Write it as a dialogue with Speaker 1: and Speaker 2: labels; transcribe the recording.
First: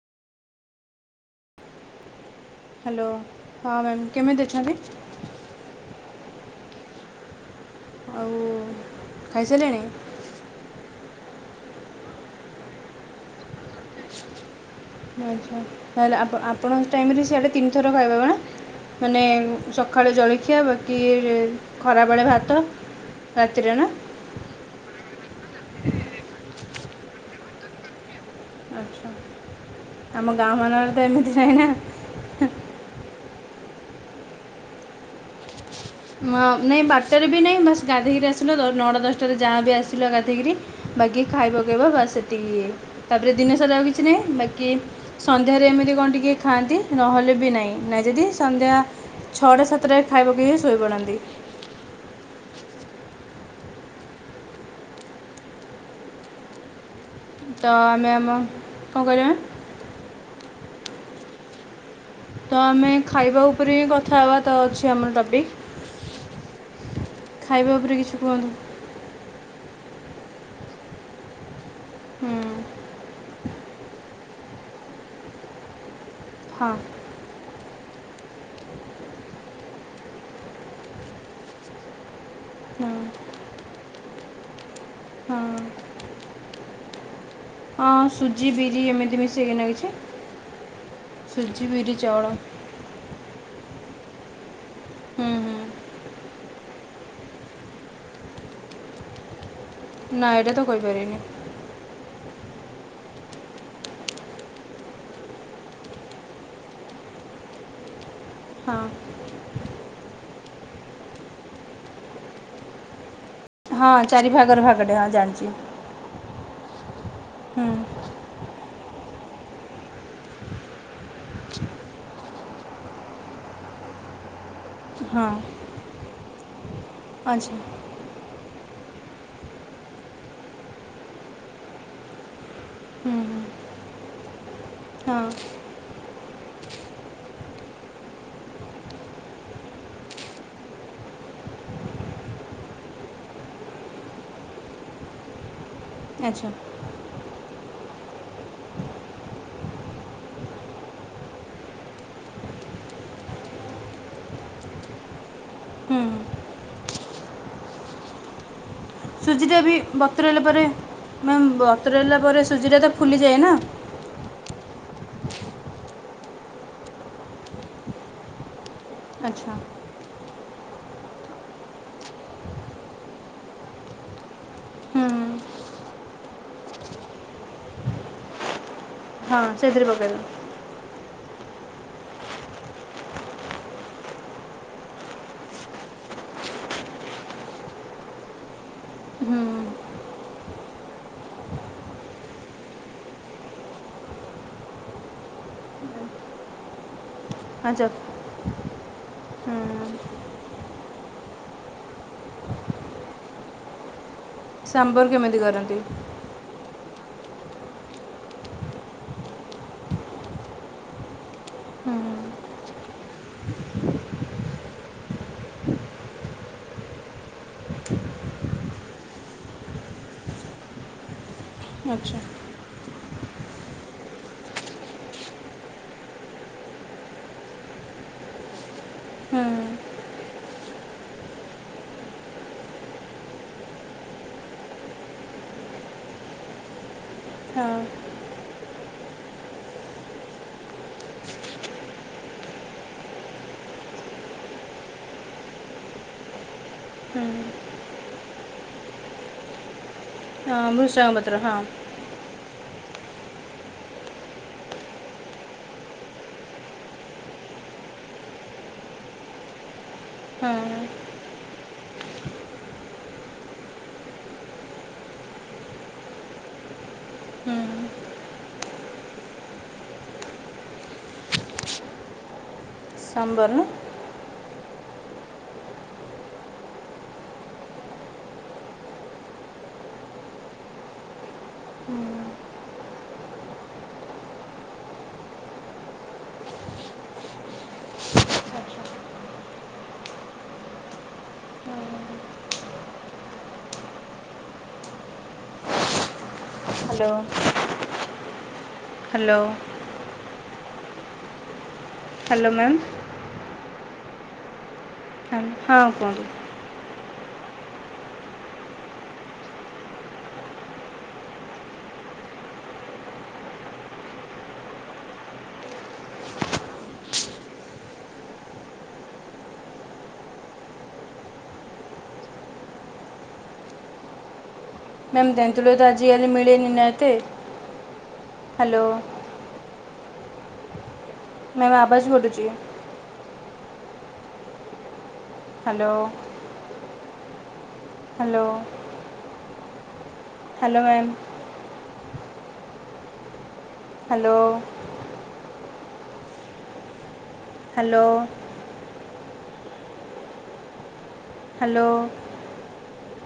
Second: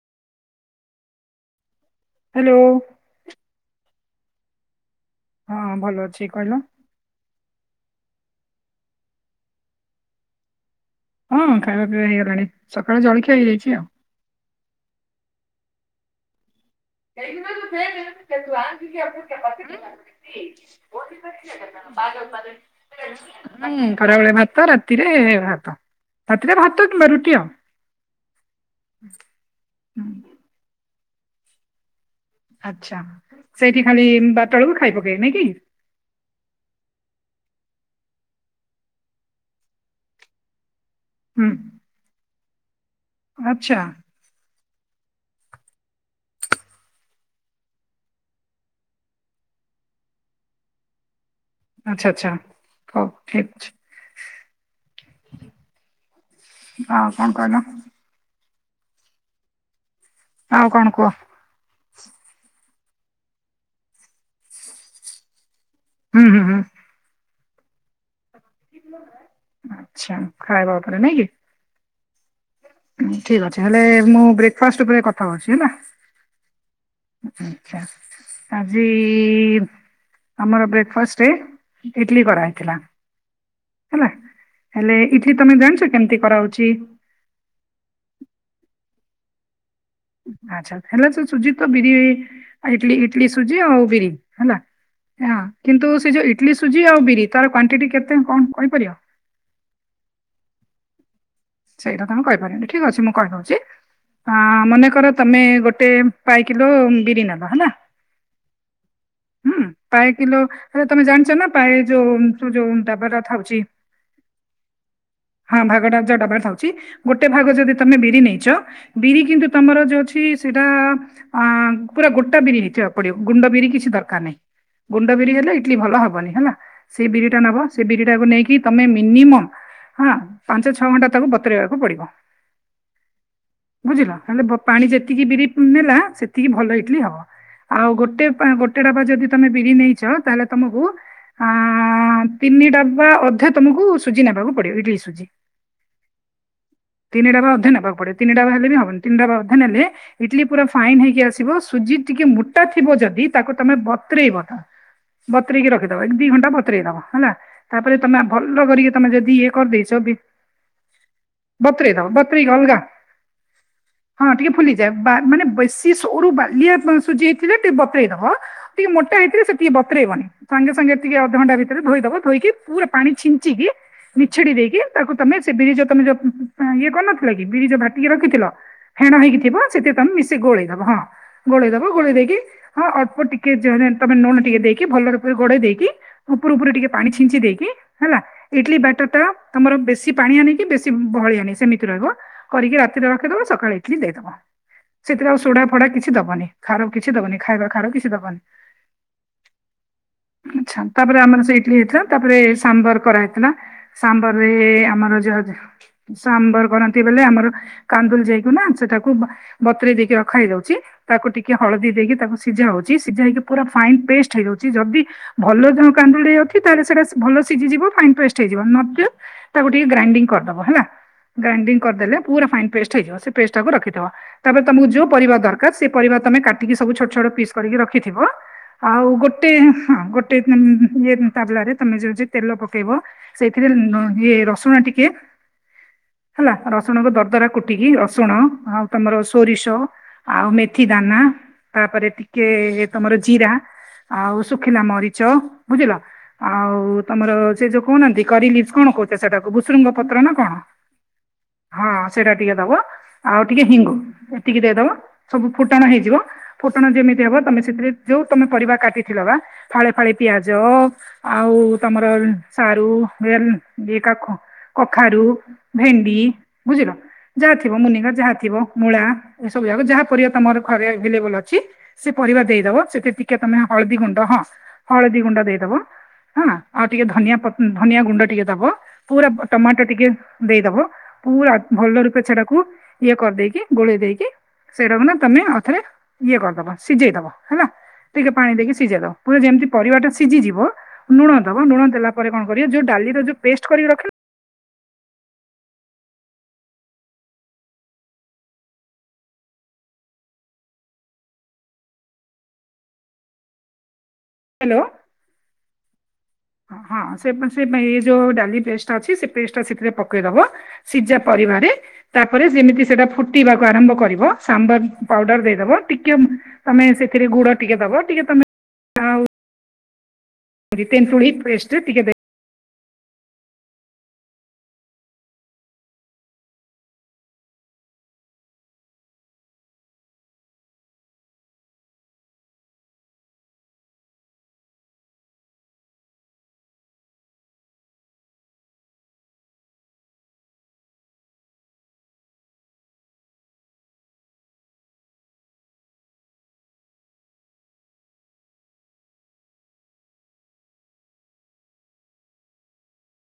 Speaker 1: Hello ହଁ ma'am. କେମିତି ଅଛନ୍ତି।
Speaker 2: ହଁ ଭଲ ଅଛି କହିଲ।
Speaker 1: ଆଉ ଖାଇସାରିଲେଣି।
Speaker 2: ହଁ ଖାଇବା ପିଇବା ହେଇଗଲାଣି ସକାଳେ ଜଳଖିଆ ହେଇଯାଇଛି ଆଉ
Speaker 1: ଆଛା ତାହେଲେ ଆ
Speaker 2: ହଁ ଖରାବେଳେ
Speaker 1: ମାନେ ସକାଳେ ଜଳଖିଆ ବାକି ଖରାବେଳେ ଭାତ ରାତିରେ ନା
Speaker 2: ଭାତ ରାତିରେ ଭାତ ରାତିରେ ଭା ଭାତ କିମ୍ବା ରୁଟି ଆଉ।
Speaker 1: ଆଚ୍ଛା ଆମ ଗାଁମାନଙ୍କରେ ସେମିତି ନାଇ ନା
Speaker 2: ଆଛା। ସେଇଠି ଖାଲି ବାରଟା ବେଳକୁ ଖାଇ ପକେଇ ନାଇଁ କି
Speaker 1: ନାଇଁ ବାରଟାରେ ବି ନାହିଁ ବାସ ଗାଧେଇକିର ଆସିଲୁ ନଅଟା ଦଶଟାରେ ଯାହା ବି ଆସିଲ ଗାଧୋଇକିରି ବାକି
Speaker 2: ହୁଁ
Speaker 1: ଖାଇବ ପକେଇବ ବାସ ସେତିକି। ଇଏ। ତାପରେ ଦିନ ସାରା
Speaker 2: ଆଚ୍ଛା
Speaker 1: ଆଉ କିଛି ନାହିଁ ବାକି କି ସନ୍ଧ୍ୟାରେ ଏମିତି କଣ ଟିକଏ ଖାଆନ୍ତି ନହେଲେ ବି ନାହିଁ ନାଇ ଯଦି ସନ୍ଧ୍ୟା ଛଅଟା ସାତଟା ଖାଇବ କିଏ ଶୋଇ ପଡ଼ନ୍ତି।
Speaker 2: ଆଛା ଆଚ୍ଛା ହଉ ଠିକ ଅଛି ଆ
Speaker 1: ତ ଆମେ ଆମ କଣ କହିଲ।
Speaker 2: ଆଉ କଣ କୁହ।
Speaker 1: ତ ଆମେ ଖାଇବା ଉପରେ ହିଁ କଥା ହେବାତ ଅଛି ଆମର ଟପିକ।
Speaker 2: ହୁଁ ହୁଁ ହୁଁ।
Speaker 1: ଖାଇବା ଉପରେ କିଛି କୁହନ୍ତୁ।
Speaker 2: ଆଛା ଖାଇବା ଉପରେ ନେଇକି
Speaker 1: ହୁଁ।
Speaker 2: ଠିକ ଅଛି ହେଲେ ମୁଁ ବ୍ରେକ୍ ଫାଷ୍ଟ ଉପରେ କଥା ହଉଛି ହେଲା।
Speaker 1: ହଁ।
Speaker 2: ଆଛା ଆଜି ଆମର ବ୍ରେକ୍ଫାଷ୍ଟରେ [unintelligible] କରାହଇଥିଲା। ହେଲା। ହେଲେ ଇଟ୍ଲି ତମେ
Speaker 1: ହଁ
Speaker 2: ଜାଣିଛ କେମିତି କରାହଉଛି।
Speaker 1: ହଁ ସୁଜି ବିରି ଏମିତି ମିଶେଇକିନା କିଛି।
Speaker 2: ଆଚ୍ଛା ହେଲେ ତ ସୁଜି ତ ବିରି ଇ ଇଡଲି ସୁଜି ଆଉ। ବିରି ହେଲା।
Speaker 1: ହୁଁ
Speaker 2: ହଁ
Speaker 1: ହୁଁ
Speaker 2: କିନ୍ତୁ ସେ ଯୋଉ ଇ ଇଟଲି ସୁଜି ଆଉ ବିରି ତାର କ୍ବାଣ୍ଟିଟି କେତେ କଣ କହିପାରିବ?
Speaker 1: ନା ଏଇଟା ତ କହିପାରିବିନି।
Speaker 2: ସେଇଟା ତମେ କହିପାରନି ଠିକ ଅଛି ମୁଁ କହିଦେଉଛି ମନେକର ତମେ ଗୋଟେ ପାଇ କିଲୋ ବିରି ନେବା ହେଲା।
Speaker 1: ହଁ
Speaker 2: ହୁଁ ପାଏ କିଲୋ ହେଲେ ତମେ ଜାଣିଛ ନାଏ ପାଏ ଯୋଉ ଯୋଉ ଡବାର ଥାଉ।
Speaker 1: ହଁ ଚାରି ଭାଗର ଭାଗଟେ ହଁ ଜାଣିଛି।
Speaker 2: ହଁ ଭାଗଟା ଯୋଉ ଡବାରେ ଗୋଟେ ଭାଗ
Speaker 1: ହୁଁ
Speaker 2: ଯଦି ତମେ ବିରି ନେଇଛ। ବିରି କିନ୍ତୁ ତମର ଯୋଉ ଅଛି ସେଇଟା ଅ ପୁରା ଗୋଟା ବିରି ନେଇିବାକୁ ପଡିବ ଗୁଣ୍ଡ ବିରି କିଛି ଦରକାର ନାହିଁ। ଗୁଣ୍ଡ
Speaker 1: ହଁ
Speaker 2: ବିରି ହେଲେଇଲି ଭଲ ହବନି। ହେଲା ସେଇ ବିରିଟା
Speaker 1: ଆଚ୍ଛା
Speaker 2: ନବ ସେ ବିରି ଟାକୁ ନେଇକି। ତମେ ମିନିମମ ପାଞ୍ଚ ଛଅ ଘଣ୍ଟା। ତାକୁ ବତୁରେଇବାକୁ ପଡିବ।
Speaker 1: ହୁଁ ହୁଁ
Speaker 2: ବୁଝିଲ ହେଲେ ପାଣି ଯେତିକି
Speaker 1: ହଁ
Speaker 2: ବିରି ନେଲା ସେ। ଏତିକି ଭଲ ଇଡଲି ହବ ଆଉ ଗୋଟେ ଗୋଟେ ଡବା ଯଦି ତମେ ବିରି ନେଇଛ ତାହେଲେ ତମକୁ ଆ ତିନି ଡବା ଅଧେ ତମକୁ ସୁଜି ନେବାକୁ ପଡିବ ଇଡଲି ସୁଜି।
Speaker 1: ଆଚ୍ଛା
Speaker 2: ତିନି ଡବା ନେବାକୁ ପଡିବ ତିନି ଡବା ହେଲେ ବି ହବନି ତିନି ଡବା ନେଲେ ଇଟଲି ପୁରା ଫାଇନ୍ ହେଇକି ଆସିବ ସୁଜି ଟିକେ ମୋଟା ଥିବ ଯଦି ତାକୁ ତମେ ବତୁରେଇବ। ବତୁରେଇକି
Speaker 1: ହୁଁ
Speaker 2: ରଖିଦବା ଦି
Speaker 1: ହୁଁ
Speaker 2: ଘଣ୍ଟା ବ ବ ହେଲା ତାପରେ ତମେ ଭଲ କରିକି। ତମେ ଯଦି ଏ କରିଦେଇଛ ବି
Speaker 1: ମ୍ୟାମ
Speaker 2: ବତରେଇ ଦବ
Speaker 1: ବତୁରେଇଲା ପରେ
Speaker 2: ବତରେଇକି ଅଲଗା
Speaker 1: ସୁଜିଟା ତ ଫୁଲିଯାଏ ନା।
Speaker 2: ହଁ ଟିକେ ଫୁଲିଯାଏ ମାନେ ବେଶୀ ସୋରୁ ବାଲିଆ ସୁଜି ହେଇଥିଲେ ଟିକେ ବତୁରେଇଦବା। ଟିକେ ମୋଟ ହେଇଥିରେ ସେ
Speaker 1: ଆଚ୍ଛା
Speaker 2: ଟିକେ ବତରଇବନି। ସାଙ୍ଗେ ସାଙ୍ଗେ ଟିକେ ଅଧଘଣ୍ଟା ଭିତରେ ଧୋଇଦବ ଧୋଇକି ପୁରା ପାଣି ଛିଞ୍ଚିକି ମିଛଡି ଦେଇକି
Speaker 1: ହୁଁ
Speaker 2: ତାକୁ।
Speaker 1: ହୁଁ
Speaker 2: ତମେ ସେ ବିରିଜ ତମେ ଯୋ ଇଏ କରିନଥିଲା କି ବିରିଜ ବାଟିକି ରଖିଥିଲ। ଫେଣ ହେଇକି
Speaker 1: ହଁ
Speaker 2: ଥିବ ସେଥିରେ ତମେ
Speaker 1: ପକାଇଦେବ
Speaker 2: ମିଶି ଗୋଳେଇଦବ ହଁ। ଗୋଳେଇ ଦବ ଗୋଳେଇ ଦେଇକି ହଁ ଅଳ୍ପ ଟିକେ ତମେ ଲୁଣ ଟିକେ ଦେଇକି ଭଲରେ ଗୋଳେଇ ଦେଇକି ଉପରୁ ଉପରୁ ଟିକେ ପାଣି ଛିଞ୍ଚି ଦେଇକି ହେଲା ଇଡଲି ବାଟର ଟା
Speaker 1: ହୁଁ
Speaker 2: ତମର ବେଶୀ। କି ପାଣି ଆଣି କି ବେଶୀ ବହଳି ଆନି ସେମିତି ରହିବ କରିକି ରାତିରେ ରଖିଦବ ସକାଳେ ଇଟଲିି ଦେଇଦବ ସେଥିରେ ଆଉ ସୋଡା ଫଡା କିଛି ଦବନି ଖାର କି। କିଛି ଦବନି ଖାଇବା
Speaker 1: ଆଚ୍ଛା
Speaker 2: ଖାର କିଛି ଦବନି।
Speaker 1: ହୁଁ
Speaker 2: ଆଚ୍ଛା ତାପରେ ଆମର ସେ ଇଟଲିି ହେଇଥିଲା ତାପରେ ସାମ୍ବର କରାହଇଥିଲା। ସାମ୍ବାରେଁ
Speaker 1: ସାମ୍ବର କେମିତି କରନ୍ତି
Speaker 2: [unintelligible] [unintelligible] ସାମ୍ବର କରନ୍ତି। ସେଏ ବେଲେ ଆମର କାନ୍ଦୁଲ ଯାଇ କୁନା ସେଟାକୁ ବ ବତରେ ଦେଇକି ରଖା ହେଇଯାଉଚି ତାକୁ ଟିକେ ହଳଦୀ
Speaker 1: ହୁଁ
Speaker 2: ଦେଇକି ତାକୁ ସିଝା ହୋଉଚି ସିଝା ହେଇକି ପୁରା ଫାଇନ ପେଷ୍ଟ ହେଇଯାଉଚି ଯଦି ଭଲ କାନ୍ଦୁଲି ଆଛି ତାହେଲେ ସେଇଟା ଭଲ ସିଜିଯିବ ଫାଇନ୍ ପେଷ୍ଟ ହେଇଯିବ। ନଦେ ତାକୁ ଟିକେ ଗ୍ରାଇଣ୍ଡିଙ୍ଗ କରିଦବ ହେଲା। ଗ୍ରାଇଣ୍ଡଙ୍ଗ
Speaker 1: ଆଚ୍ଛା
Speaker 2: କରିଦେଲେ ପୁରା ଫାଇନ୍ ପେଷ୍ଟ [unintelligible] ସେ ପେଷ୍ଟ ଟାକୁ ରଖିଥିବ ତାପରେ ତମକୁ ଯୋଉ ପରିବା ଦରକାର ସେ ପରିବା ତମେ କାଟିକି ସବୁ ଛୋଟ ଛୋଟ ପିସ୍ କରିକି ରଖିଥିବ ଆଉ
Speaker 1: ହୁଁ
Speaker 2: ଗୋଟେ ହଁ ଗୋଟେ [unintelligible] ତାବଲା ରେ ତମେ ଯୋଉଚି ତେଲ ପକେଇ ସେଥି ନ ଇଏ ରସୁଣ ଟିକେ ହେଲା ରସୁଣଙ୍କ ଦରଦରା
Speaker 1: ହଁ
Speaker 2: କୁଟିକି ରସୁଣ ଆଉ ତମର ସୋରିଷ ଆଉ ମେଥି ଦାନା ତାପରେ ଟିକେ ତମର ଜିରା ଆଉ ଶୁଖିଲା ମରିଚ ବୁଝିଲ ଆଉ
Speaker 1: ହୁଁ
Speaker 2: ତମର ସେ ଯୋଉ କହୁନାହାନ୍ତି କରିଲିଫସ୍ କଣ କହୁ ସେଟାକୁ ବୁସୃଙ୍ଗ ପତ୍ର ନା
Speaker 1: ହଁ ବୃଷଙ୍ଗପତ୍ର ହଁ
Speaker 2: ଟିକେ ଦବ ଆଉ ଟିକେ ହିଙ୍ଗୁ ଏତିକି ଦେଇଦବ ସବୁ ଫୁଟଣ ହେଇଯିବ ଫୁଟଣ ଯେମିତି ହବ ତମେ ସେଥିରେ ଯୋଉ ତମେ ପରିବା କାଟିଥିଲ ବା ଫାଳେ ଫାଳେ ପିଆଜ
Speaker 1: ହଁ
Speaker 2: ଆଉ ତମର ସାରୁ [unintelligible] [unintelligible] କଖାରୁ ଭେଣ୍ଡି ବୁଝିଲ ଯାହା
Speaker 1: ହୁଁ
Speaker 2: ଥିବ ମୁନିଗା ଯାହା ଥିବ ମୂଳା ଏସବୁ ଯାକ ଯାହା ପରିବା ତମର ଘରେ ଆଭେଲେବଲ ଅଛି ସେ ପରିବା ଦେଇଦବ। ସେତିର ଟିକେ
Speaker 1: ସାମ୍ବର
Speaker 2: ତମେ
Speaker 1: ନା
Speaker 2: ହଳଦୀ ଗୁଣ୍ଡ ହଁ ହଳଦୀ ଗୁଣ୍ଡ ଦେଇଦବ ହଁ ଆଉ ଟିକେ ଧନିଆ ପ ଧନିଆ ଗୁଣ୍ଡ ଟିକେ ଦବ ପୁରା ଟମାଟୋ ଟିକେ ଦେଇଦବ ପୁରା ଭଲ ରୂପେ ସେଟାକୁ ଇଏ କରିଦେଇକି ଗୋଳେଇ ଦେଇକି ସେଇଟାକୁ ନା ତମେ ଅଉଥରେ ଇଏ କରିଦବ ସିଜେଇ ଦବ ହେଲା ଟିକେ ପାଣି ଦେଇକି ସିଜେଇ ଦବ ପୁର ଯେମତି ପରିବାଟା ସିଜିଯିବ ନୁଣ ଦଭ ନୁଣ ଦେଲା ପରେ କଣ କରିବ ଯଉ ଡାଲିର ଯଉ ପେଷ୍ଟ କରିକି ରଖିନ
Speaker 1: hello hello hello ma'am
Speaker 2: hello
Speaker 1: [unintelligible] ହଁ କୁହନ୍ତୁ।
Speaker 2: ହଁ ସେ ବେଁଇ ବେଁ ଏ ଯୋଉ ଡାଲି ପେଷ୍ଟା ଅଛି ସେ ପେଷ୍ଟ ଟା ସେଥିରେ ପକେଇଦବ ସିଜା ପରିବାରେ ତାପରେ ଯେମିତି ସେଟା ଫୁଟବାକୁ ଆରମ୍ଭ କରିବ ସାମ୍ବର ଉଁ ପାଉଡର ଦେଇଦବ ଟିକେ ଉଁ ତମେ ସେଥିରେ ଗୁଡ ଟିକେ ଦବ ଟିକେ ତମେ ତେନ୍ତୁଳି ପେଷ୍ଟ ଟିକେ ଦେଇ
Speaker 1: ମ୍ୟାମ୍ ତେନ୍ତୁଳ [unintelligible] ଆଜି କାଲି ମିଳେ ନି ନା ଏତେ ହାଲୋ ମ୍ୟାମ୍ ଆବାଜ କଟୁଚି hello hello hello ma'am hello hello hello